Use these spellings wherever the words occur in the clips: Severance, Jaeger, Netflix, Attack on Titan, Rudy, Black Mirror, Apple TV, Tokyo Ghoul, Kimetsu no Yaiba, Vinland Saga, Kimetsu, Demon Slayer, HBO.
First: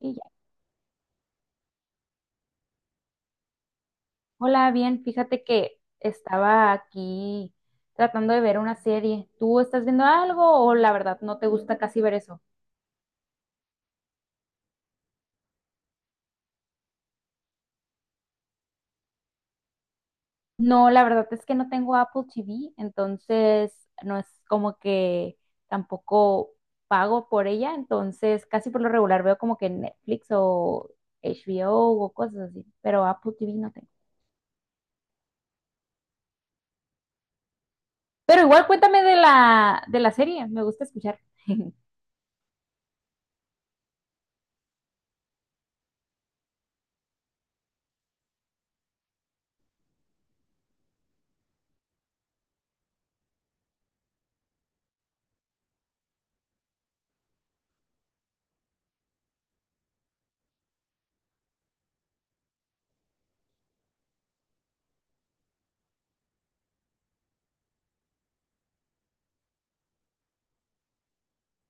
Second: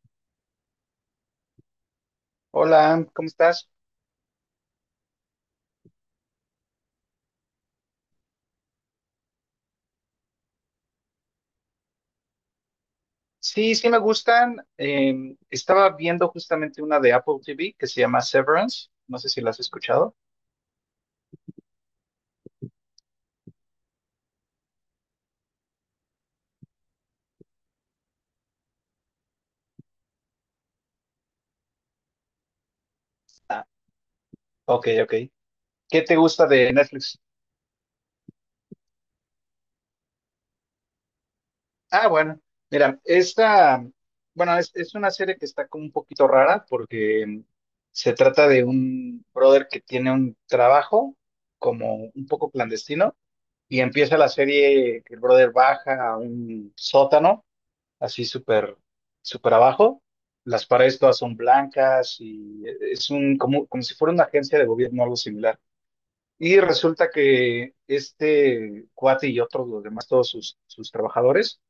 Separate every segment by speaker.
Speaker 1: Y ya.
Speaker 2: Hola, ¿cómo estás?
Speaker 1: Hola, bien, fíjate que estaba aquí tratando de ver una serie. ¿Tú estás viendo algo o la verdad no te gusta casi ver eso?
Speaker 2: Sí, sí me gustan. Estaba viendo justamente una de Apple TV que se llama Severance. No sé si la has escuchado.
Speaker 1: No, la verdad es que no tengo Apple TV, entonces no es como que tampoco pago por ella, entonces casi por lo regular veo como que Netflix o HBO o cosas así, pero Apple TV
Speaker 2: Ah,
Speaker 1: no tengo.
Speaker 2: ok, ok. ¿Qué te gusta de Netflix?
Speaker 1: Pero igual cuéntame de la serie, me gusta escuchar.
Speaker 2: Ah, bueno, mira, esta, bueno, es una serie que está como un poquito rara porque se trata de un brother que tiene un trabajo como un poco clandestino y empieza la serie que el brother baja a un sótano así súper abajo. Las paredes todas son blancas y es como si fuera una agencia de gobierno, algo similar. Y resulta que este cuate y otros, los demás, todos sus trabajadores,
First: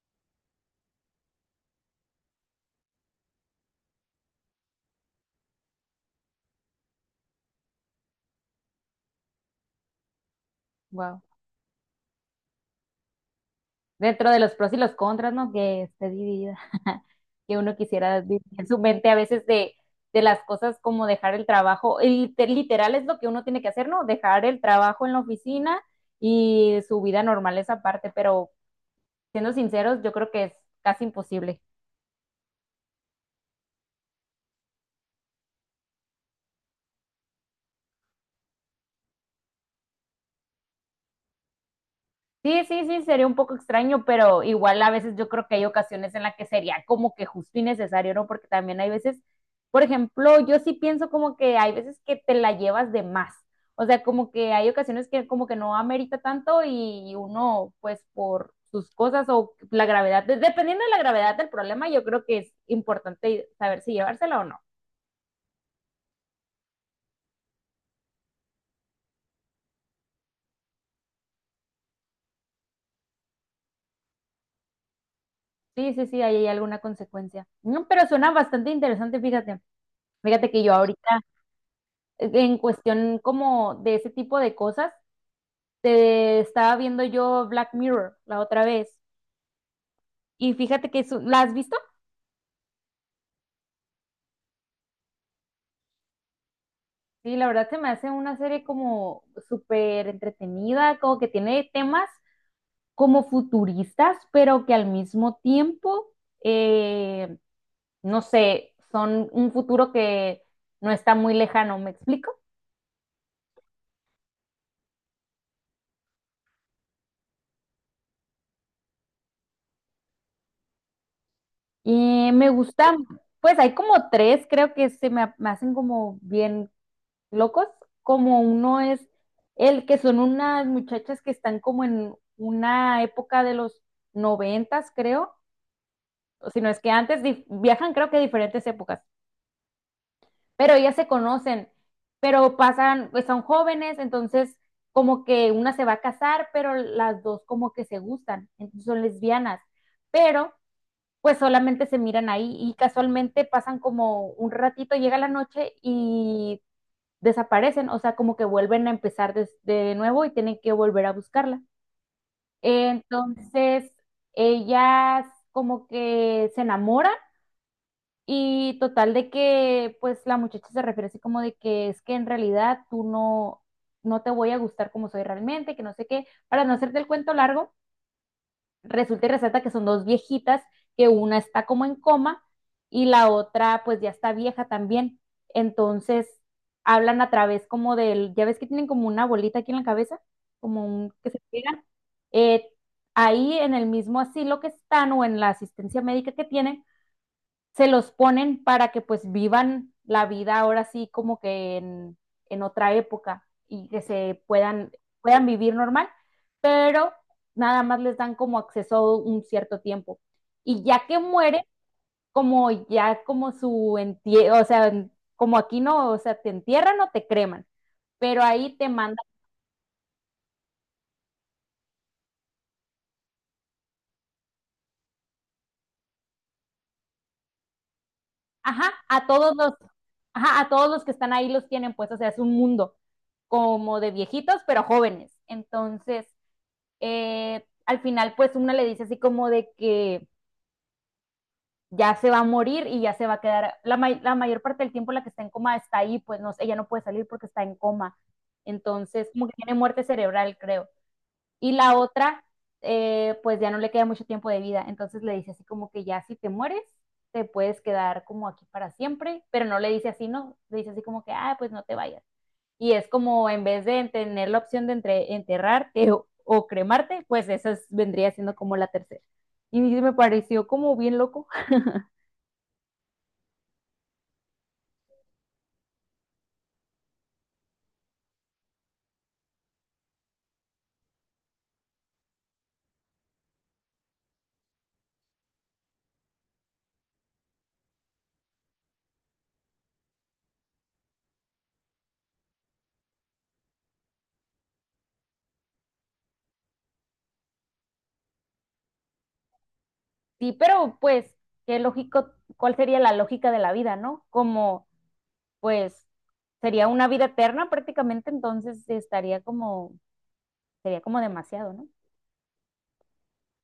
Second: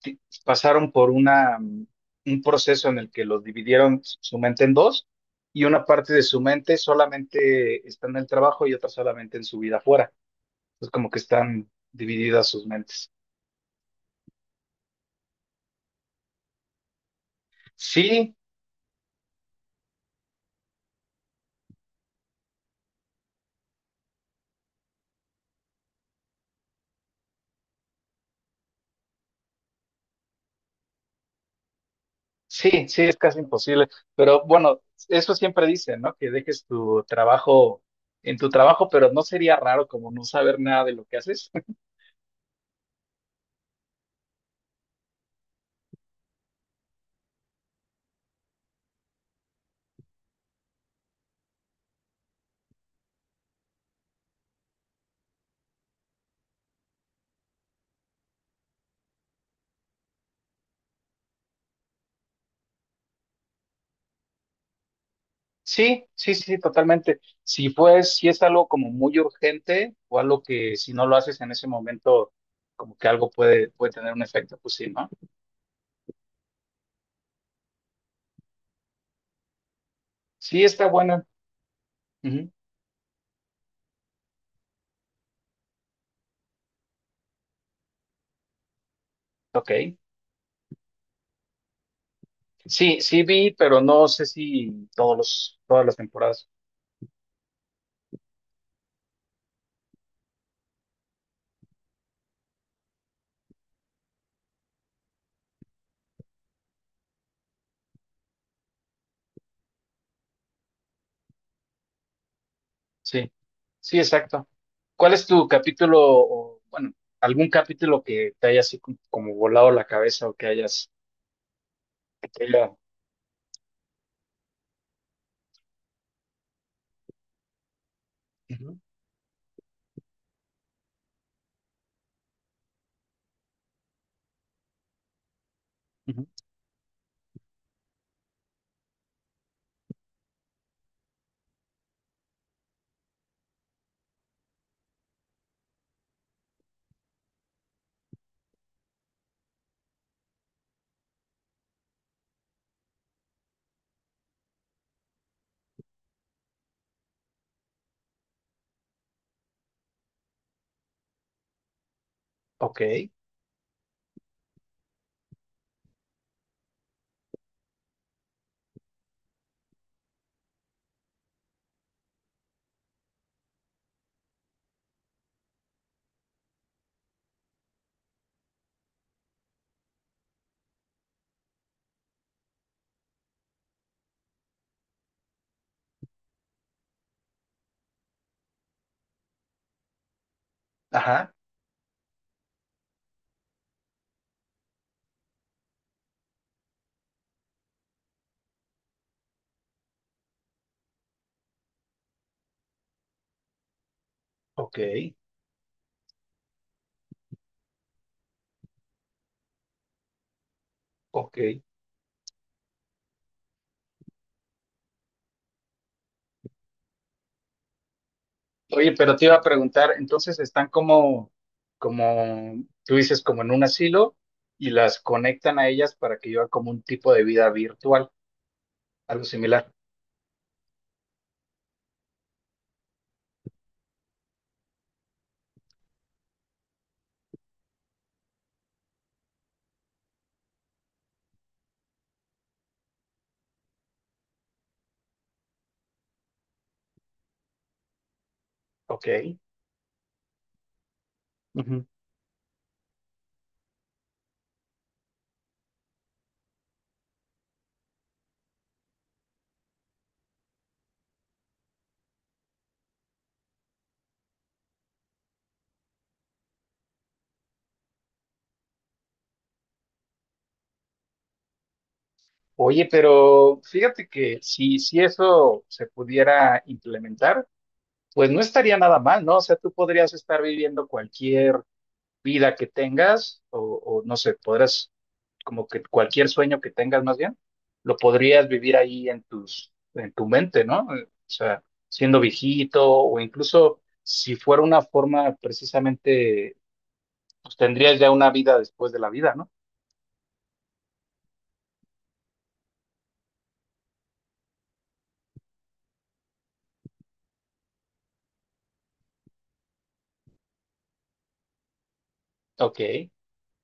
Speaker 2: ti- pasaron por un proceso en el que los dividieron su mente en dos, y una parte de su mente solamente está en el trabajo y otra solamente en su vida afuera. Es como que
Speaker 1: Wow.
Speaker 2: están divididas sus mentes.
Speaker 1: Dentro de los pros y los contras, ¿no? Que esté dividida. Que uno quisiera
Speaker 2: Sí.
Speaker 1: vivir en su mente a veces de las cosas como dejar el trabajo. Y literal es lo que uno tiene que hacer, ¿no? Dejar el trabajo en la oficina y su vida normal es aparte, pero siendo sinceros, yo creo que es casi imposible.
Speaker 2: Sí, sí, es casi imposible. Pero bueno, eso siempre dicen, ¿no? Que dejes tu trabajo en tu trabajo, pero no sería raro como no saber nada de lo que haces.
Speaker 1: Sí, sí, sí, sería un poco extraño, pero igual a veces yo creo que hay ocasiones en las que sería como que justo y necesario, ¿no? Porque también hay veces, por ejemplo, yo sí pienso como que hay veces que te la llevas de más. O sea, como que hay ocasiones que como que no amerita tanto y uno, pues por sus cosas o la gravedad, dependiendo de la gravedad del problema, yo creo que es importante saber si llevársela o no.
Speaker 2: Sí, sí, sí, totalmente. Si pues, si es algo como muy urgente o algo que si no lo haces en ese momento, como que algo puede tener un efecto, pues sí, ¿no?
Speaker 1: Sí, sí, sí, ahí hay alguna consecuencia. No, pero suena bastante interesante, fíjate. Fíjate
Speaker 2: Sí,
Speaker 1: que yo
Speaker 2: está
Speaker 1: ahorita,
Speaker 2: buena. Ujú.
Speaker 1: en cuestión como de ese tipo de cosas, te estaba viendo yo Black Mirror la otra vez.
Speaker 2: Ok.
Speaker 1: Y fíjate que ¿la has visto?
Speaker 2: Sí, sí vi, pero no sé si todas las temporadas.
Speaker 1: Sí, la verdad se me hace una serie como súper entretenida, como que tiene temas como futuristas, pero que al mismo tiempo, eh, no sé, son un futuro que no está muy lejano, ¿me explico?
Speaker 2: Sí, sí, exacto. ¿Cuál es tu capítulo o, bueno, algún capítulo que te haya así como volado la cabeza o que hayas... que
Speaker 1: Y
Speaker 2: te
Speaker 1: me
Speaker 2: haya-
Speaker 1: gusta, pues hay como tres, creo que se me hacen como bien locos, como
Speaker 2: Ujú,
Speaker 1: uno es el que son unas muchachas que están como en una época de los noventas, creo,
Speaker 2: ujú.
Speaker 1: o si no es que antes viajan, creo que a diferentes épocas, pero ellas se conocen, pero pasan, pues son jóvenes, entonces como que una se va a casar, pero las dos como que se gustan, entonces son lesbianas, pero pues solamente se miran ahí y casualmente pasan como un ratito, llega la noche y desaparecen, o sea, como que vuelven a empezar de nuevo y tienen que volver a buscarla.
Speaker 2: Ok,
Speaker 1: Entonces, ellas como que se enamoran y total de que, pues la muchacha se refiere así como de que es que en realidad tú no, no te voy a gustar como soy realmente, que no sé qué, para no hacerte el cuento largo, resulta y resalta que son dos viejitas, que una está como en coma y la otra pues ya está vieja también. Entonces hablan a través como del, ya ves que tienen como una bolita aquí en la cabeza, como un que
Speaker 2: ajá,
Speaker 1: se pegan. Eh, ahí en el mismo asilo que están o en la asistencia médica que tienen, se los ponen para que pues vivan la vida ahora sí como que en otra época y que se
Speaker 2: ok,
Speaker 1: puedan vivir normal, pero nada más les dan como acceso un cierto tiempo. Y ya que
Speaker 2: ok.
Speaker 1: muere, como ya como su entie o sea, como aquí no, o sea, te entierran o te creman, pero ahí te
Speaker 2: Oye, pero
Speaker 1: mandan,
Speaker 2: te iba a preguntar, entonces están como tú dices, como en un asilo, y las conectan a ellas para que lleven como un tipo de vida virtual,
Speaker 1: ajá,
Speaker 2: algo
Speaker 1: a
Speaker 2: similar.
Speaker 1: ajá, a todos los que están ahí los tienen pues, o sea, es un mundo como de viejitos, pero jóvenes. Entonces, al final pues una le dice así como de que ya se va a morir y ya se va a quedar, la mayor parte del tiempo la que está en coma está ahí, pues no, ella no puede salir porque está en coma.
Speaker 2: Ok.
Speaker 1: Entonces, como que tiene muerte cerebral, creo. Y
Speaker 2: Ujú.
Speaker 1: la otra, pues ya no le queda mucho tiempo de vida. Entonces le dice así como que ya si te mueres, te puedes quedar como aquí para siempre, pero no le dice así, no, le dice así como que, ah, pues no te vayas. Y es como en vez de tener la opción de enterrarte o cremarte, pues vendría siendo como la tercera. Y me pareció como bien loco.
Speaker 2: Oye, pero fíjate que si eso se pudiera implementar, pues no estaría nada mal, ¿no? O sea, tú podrías estar viviendo cualquier vida que tengas o no sé, podrás como que cualquier sueño que tengas más bien, lo podrías vivir ahí en en tu mente, ¿no? O sea, siendo viejito o incluso si fuera una forma precisamente, pues tendrías ya una vida después de la vida, ¿no?
Speaker 1: Sí, pero pues, qué lógico, ¿cuál sería la lógica de la vida, no? Como, pues, sería una vida eterna prácticamente, entonces estaría como, sería como demasiado, ¿no?
Speaker 2: Ok.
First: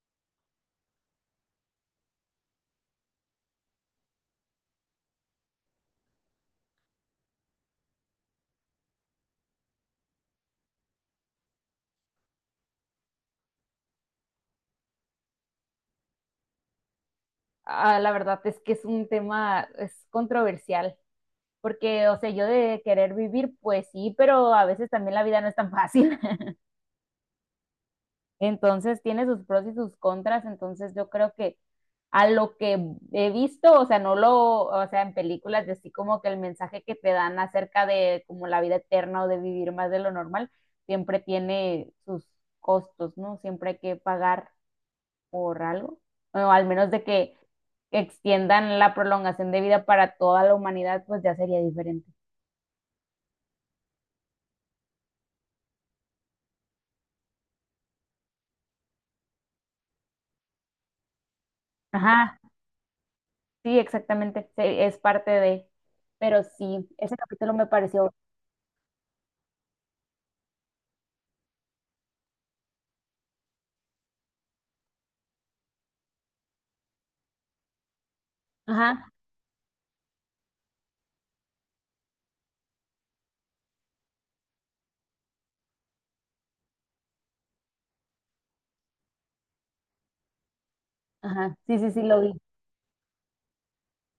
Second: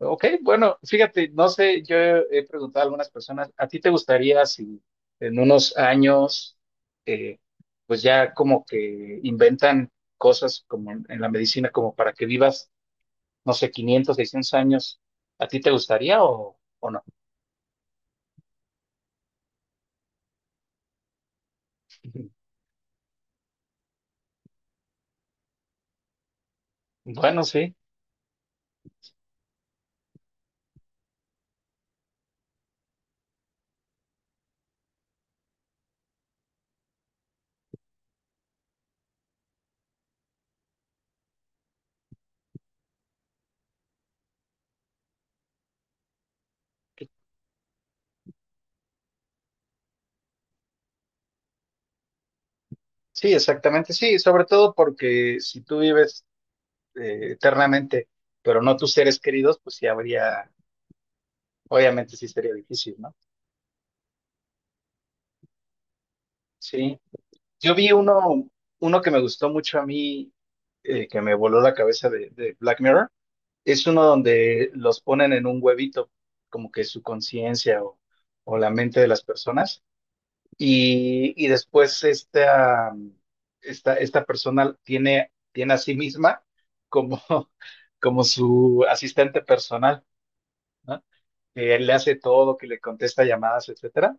Speaker 2: Ok, bueno, fíjate, no sé, yo he preguntado a algunas personas, ¿a ti te gustaría si en unos años, eh, pues ya como que inventan cosas como en la medicina, como para que vivas, no sé, 500, 600 años, ¿a ti te gustaría o no?
Speaker 1: Ah, la verdad es que es un tema, es controversial, porque, o sea, yo de querer vivir, pues sí, pero a veces también la vida no es tan fácil.
Speaker 2: Bueno, sí,
Speaker 1: Entonces tiene sus pros y sus contras, entonces yo creo que a lo que he visto, o sea, no lo, o sea, en películas, así como que el mensaje que te dan acerca de como la vida eterna o de vivir más de lo normal, siempre tiene sus costos, ¿no? Siempre hay que pagar por algo, o al menos de que extiendan la prolongación de vida para toda la humanidad, pues ya sería diferente.
Speaker 2: sí, exactamente, sí, sobre todo porque si tú vives eternamente, pero no tus seres queridos, pues sí habría, obviamente sí
Speaker 1: Ajá,
Speaker 2: sería difícil, ¿no?
Speaker 1: sí, exactamente, sí, es parte de, pero sí,
Speaker 2: Sí.
Speaker 1: ese capítulo me
Speaker 2: Yo vi
Speaker 1: pareció,
Speaker 2: uno, Uno que me gustó mucho a mí, que me voló la cabeza de Black Mirror. Es uno donde los ponen en un huevito, como que su conciencia o la mente de
Speaker 1: ajá.
Speaker 2: las personas. Y después esta persona tiene a sí misma como, como su asistente personal, ¿no?
Speaker 1: Ajá, sí,
Speaker 2: Que
Speaker 1: sí,
Speaker 2: le
Speaker 1: sí,
Speaker 2: hace
Speaker 1: lo vi.
Speaker 2: todo, que le contesta llamadas, etcétera.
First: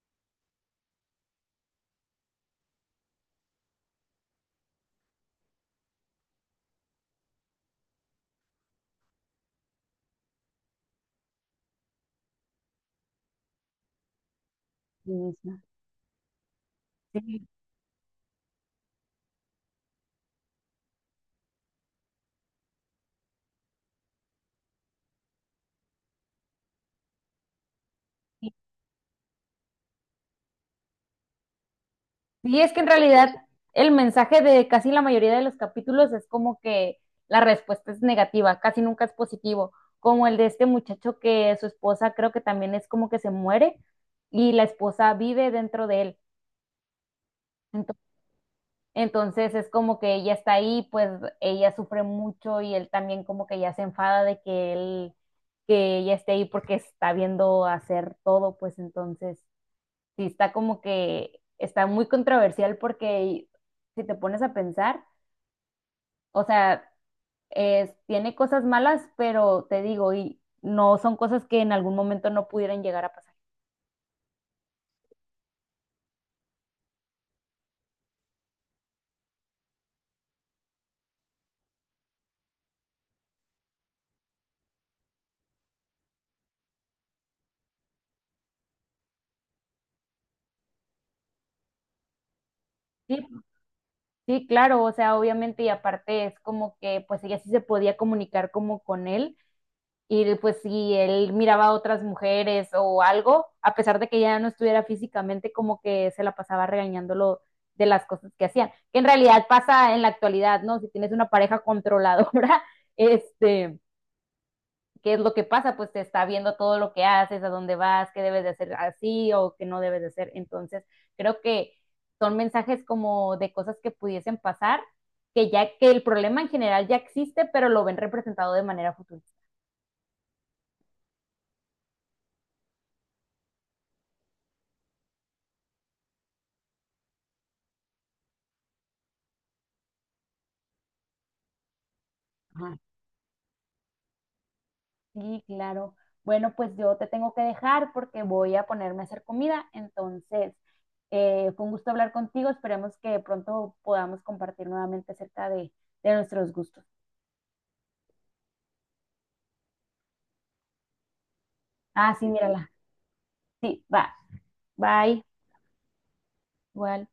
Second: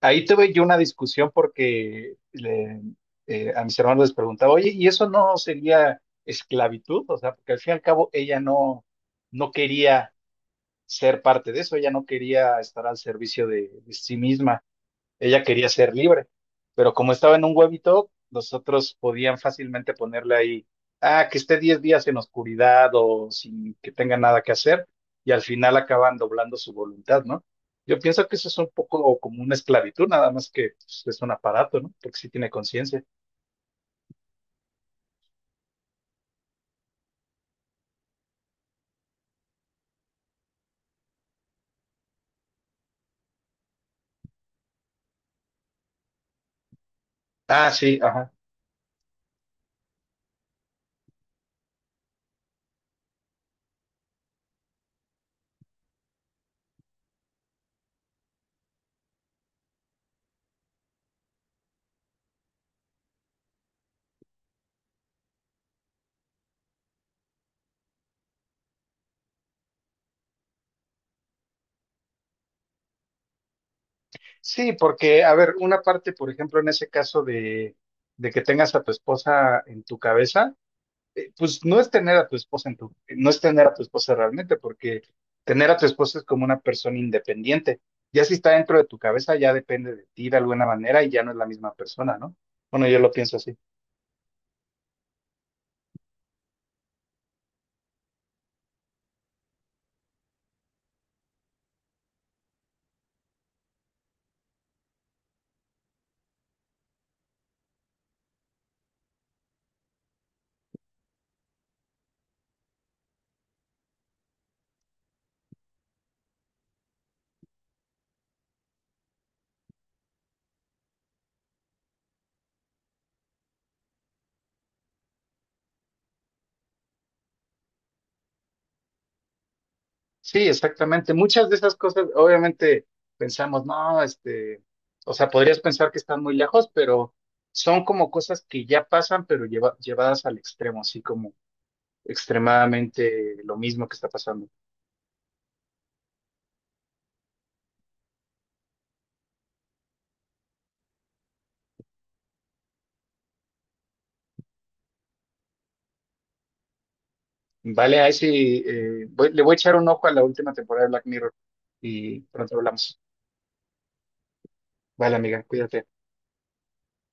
Speaker 2: Ahí tuve yo una discusión porque a mis hermanos les preguntaba, oye, ¿y eso no sería esclavitud? O sea, porque al fin y al cabo ella no quería ser parte de eso, ella no quería estar al servicio de sí misma.
Speaker 1: Sí,
Speaker 2: Ella
Speaker 1: sí,
Speaker 2: quería ser libre, pero como estaba en
Speaker 1: sí.
Speaker 2: un huevito, los otros podían fácilmente ponerle ahí, ah, que esté 10 días en oscuridad o sin que tenga nada que hacer, y al final acaban doblando su voluntad, ¿no? Yo pienso que eso
Speaker 1: Sí,
Speaker 2: es un poco como una esclavitud, nada más que pues, es un aparato, ¿no? Porque sí tiene
Speaker 1: sí, es que en
Speaker 2: conciencia.
Speaker 1: realidad el mensaje de casi la mayoría de los capítulos es como que la respuesta es negativa, casi nunca es positivo, como el de este muchacho que su esposa creo que también es como que se muere y la esposa vive dentro de él.
Speaker 2: Ah,
Speaker 1: Ento-
Speaker 2: sí, ajá.
Speaker 1: Entonces es como que ella está ahí, pues ella sufre mucho y él también como que ya se enfada de que ella esté ahí porque está viendo hacer todo, pues entonces sí está como que está muy controversial porque si te pones a pensar, o sea, tiene cosas malas, pero te digo, y no son cosas que en algún momento no pudieran llegar a pasar.
Speaker 2: Sí, porque, a ver, una parte, por ejemplo, en ese caso de que tengas a tu esposa en tu cabeza, pues no es tener a tu esposa no es tener a tu esposa realmente, porque tener a tu esposa es como una persona independiente. Ya si está dentro de tu cabeza, ya depende de ti de alguna manera y ya no es la misma persona, ¿no? Bueno, yo lo
Speaker 1: Sí,
Speaker 2: pienso así.
Speaker 1: sí, claro, o sea, obviamente y aparte es como que pues ella sí se podía comunicar como con él y pues si él miraba a otras mujeres o algo, a pesar de que ya no estuviera físicamente, como que se la pasaba regañándolo de las cosas que hacían, que en realidad pasa en la actualidad, ¿no? Si tienes una pareja controladora, este, ¿qué es lo que pasa? Pues te está viendo todo lo que haces, a dónde vas, qué debes de hacer así o qué no debes de hacer. Entonces, creo que son mensajes como de cosas que pudiesen pasar, que ya que el problema en general ya existe, pero lo ven representado de manera futurista.
Speaker 2: Sí, exactamente. Muchas de esas cosas, obviamente, pensamos, no, este, o sea, podrías pensar que están muy lejos, pero son como cosas que ya pasan, pero llevadas al extremo, así como extremadamente lo mismo que está pasando.
Speaker 1: Sí, claro. Bueno, pues yo te tengo que dejar porque voy a ponerme a hacer comida. Entonces, fue un gusto hablar contigo. Esperemos que pronto podamos compartir nuevamente acerca de nuestros gustos.
Speaker 2: Vale, ahí sí, le voy a echar un ojo a la última temporada de Black Mirror
Speaker 1: Ah,
Speaker 2: y
Speaker 1: sí,
Speaker 2: pronto
Speaker 1: mírala.
Speaker 2: hablamos.
Speaker 1: Sí, va.
Speaker 2: Vale,
Speaker 1: Bye.
Speaker 2: amiga, cuídate.
Speaker 1: Igual.